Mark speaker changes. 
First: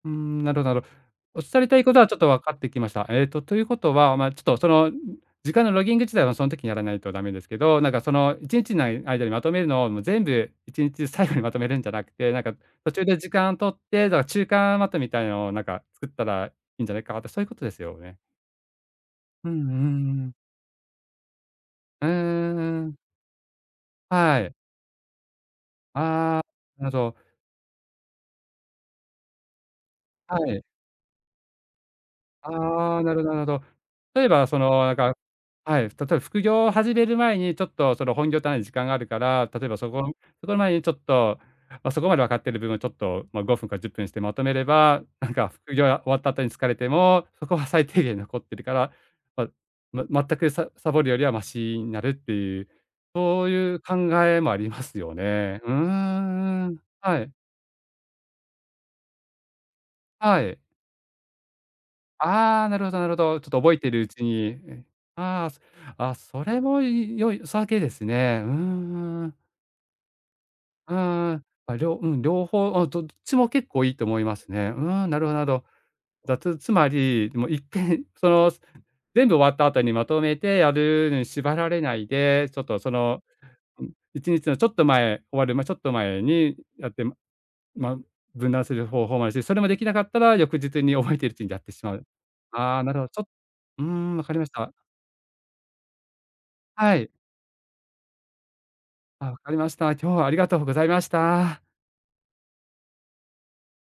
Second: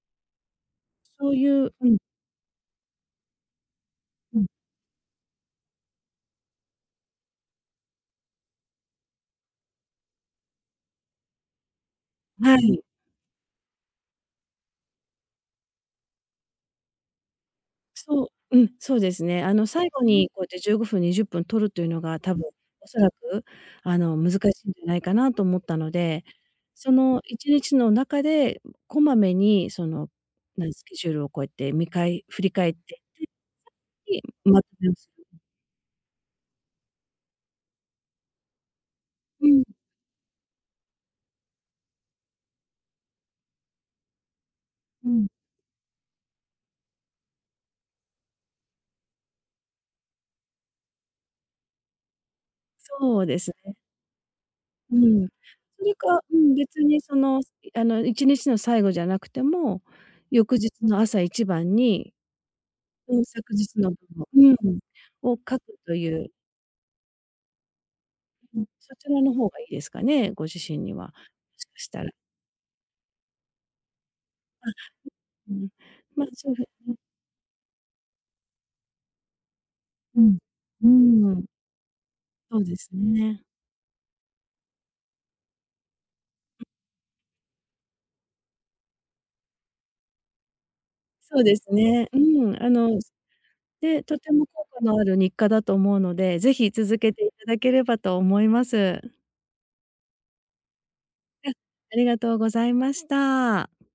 Speaker 1: うーん、なろなろ。
Speaker 2: そう
Speaker 1: 仰
Speaker 2: い
Speaker 1: り
Speaker 2: う
Speaker 1: たい
Speaker 2: う
Speaker 1: こ
Speaker 2: ん。
Speaker 1: とはちょっと分かってきました。えっと、ということはまあ、
Speaker 2: う
Speaker 1: ちょっ
Speaker 2: ん。
Speaker 1: とその、時間のロギング自体は、そん時にやらないとダメですけど、なんかその一日内、間にまとめるのを、もう全部一日最後にまとめるんじゃなくて、なんか
Speaker 2: はい。
Speaker 1: 途中で時間を取って、だから中間まとみたいなのを、なんか作ったらいいんじゃないか、あと、そういうことですよね？
Speaker 2: そう、うん、そうですね。
Speaker 1: うん
Speaker 2: あ
Speaker 1: う
Speaker 2: の、最後
Speaker 1: んう
Speaker 2: に
Speaker 1: ん。
Speaker 2: こうやって15分、20分取るというの
Speaker 1: うん
Speaker 2: が、多分
Speaker 1: うん
Speaker 2: お
Speaker 1: うん。
Speaker 2: そらく、あの、難し
Speaker 1: はい。
Speaker 2: いんじゃないかなと思ったので、
Speaker 1: ああ。な
Speaker 2: そ
Speaker 1: ど。
Speaker 2: の一日の中で、こまめにその、
Speaker 1: はい。
Speaker 2: 何スケジュールをこうやって見返振り返って
Speaker 1: ああ、な
Speaker 2: っ
Speaker 1: るほどなるほど。
Speaker 2: て、
Speaker 1: 例えば
Speaker 2: てん、
Speaker 1: そ
Speaker 2: まて
Speaker 1: の
Speaker 2: を
Speaker 1: なん
Speaker 2: す
Speaker 1: か
Speaker 2: る。
Speaker 1: はい、例えば副業を始める前に、ちょっとその本業単位で時間があるから、
Speaker 2: うん。
Speaker 1: 例えばそこのそこの前に、ちょっと、ま、そこまで分かってる部分をちょっと、ま、5分か10分してまとめれば、
Speaker 2: うん。
Speaker 1: なんか副業や終わった後に疲れても、そこは最低限に残ってるから、わま全くさサボるよりはマシになるっていう、
Speaker 2: そうで
Speaker 1: そう
Speaker 2: す
Speaker 1: い
Speaker 2: ね。
Speaker 1: う考えもありま
Speaker 2: う
Speaker 1: すよ
Speaker 2: ん。う
Speaker 1: ね。うー
Speaker 2: りか、うん、
Speaker 1: ん、う
Speaker 2: 別
Speaker 1: ん。
Speaker 2: にそ
Speaker 1: はい。
Speaker 2: の、あの、一日の最後じゃなくても、
Speaker 1: は
Speaker 2: 翌
Speaker 1: い。
Speaker 2: 日の朝一番に、
Speaker 1: ああ、なるほどなるほ
Speaker 2: ほん
Speaker 1: ど。
Speaker 2: 昨
Speaker 1: ちょっと覚
Speaker 2: 日
Speaker 1: えて
Speaker 2: のぶ
Speaker 1: るうち
Speaker 2: をうんう
Speaker 1: に
Speaker 2: ん、
Speaker 1: ね。
Speaker 2: を
Speaker 1: ああ。
Speaker 2: 書
Speaker 1: す
Speaker 2: くとい
Speaker 1: あ、
Speaker 2: う
Speaker 1: それもいい良いさげですね。う
Speaker 2: うん。そちら
Speaker 1: ん、うー
Speaker 2: の
Speaker 1: ん。
Speaker 2: 方がいいですかね？ご自身
Speaker 1: う
Speaker 2: には、
Speaker 1: んうん。
Speaker 2: しか
Speaker 1: あ、り
Speaker 2: し
Speaker 1: ょ
Speaker 2: た
Speaker 1: う
Speaker 2: ら。
Speaker 1: ん、両方をどっちも結構いいと思いますね。
Speaker 2: あ、
Speaker 1: うーん、なるほどなる
Speaker 2: う、う
Speaker 1: ほど。
Speaker 2: ん。ま、
Speaker 1: だ
Speaker 2: そう
Speaker 1: つ
Speaker 2: で
Speaker 1: つま
Speaker 2: うん。
Speaker 1: りもう一回その、す全部終わった後に、まと
Speaker 2: う
Speaker 1: め
Speaker 2: ん、
Speaker 1: てや
Speaker 2: うー
Speaker 1: るのに
Speaker 2: ん。
Speaker 1: 縛られないで、ち
Speaker 2: そ
Speaker 1: ょ
Speaker 2: う
Speaker 1: っ
Speaker 2: で
Speaker 1: と
Speaker 2: す
Speaker 1: その、
Speaker 2: ね。
Speaker 1: 一日のちょっと前、終わる、ま、ちょっと前に
Speaker 2: うん。
Speaker 1: やって、まま、分断する方法もあるし、それもできなかったら、翌日に覚えているう
Speaker 2: そう
Speaker 1: ちに
Speaker 2: で
Speaker 1: やっ
Speaker 2: す
Speaker 1: てしまう。
Speaker 2: ね。うん。あ
Speaker 1: ああ、な
Speaker 2: の、
Speaker 1: るほ
Speaker 2: す
Speaker 1: ちょっうー
Speaker 2: で、
Speaker 1: ん、
Speaker 2: と
Speaker 1: 分か
Speaker 2: て
Speaker 1: りま
Speaker 2: も
Speaker 1: し
Speaker 2: 効
Speaker 1: た。
Speaker 2: 果のある日課だと思うので、是非
Speaker 1: は
Speaker 2: 続
Speaker 1: い。
Speaker 2: けて頂ければと思います。
Speaker 1: あ、分かりました。今日はありがとうございまし
Speaker 2: あ、
Speaker 1: た。
Speaker 2: ありがとうございました。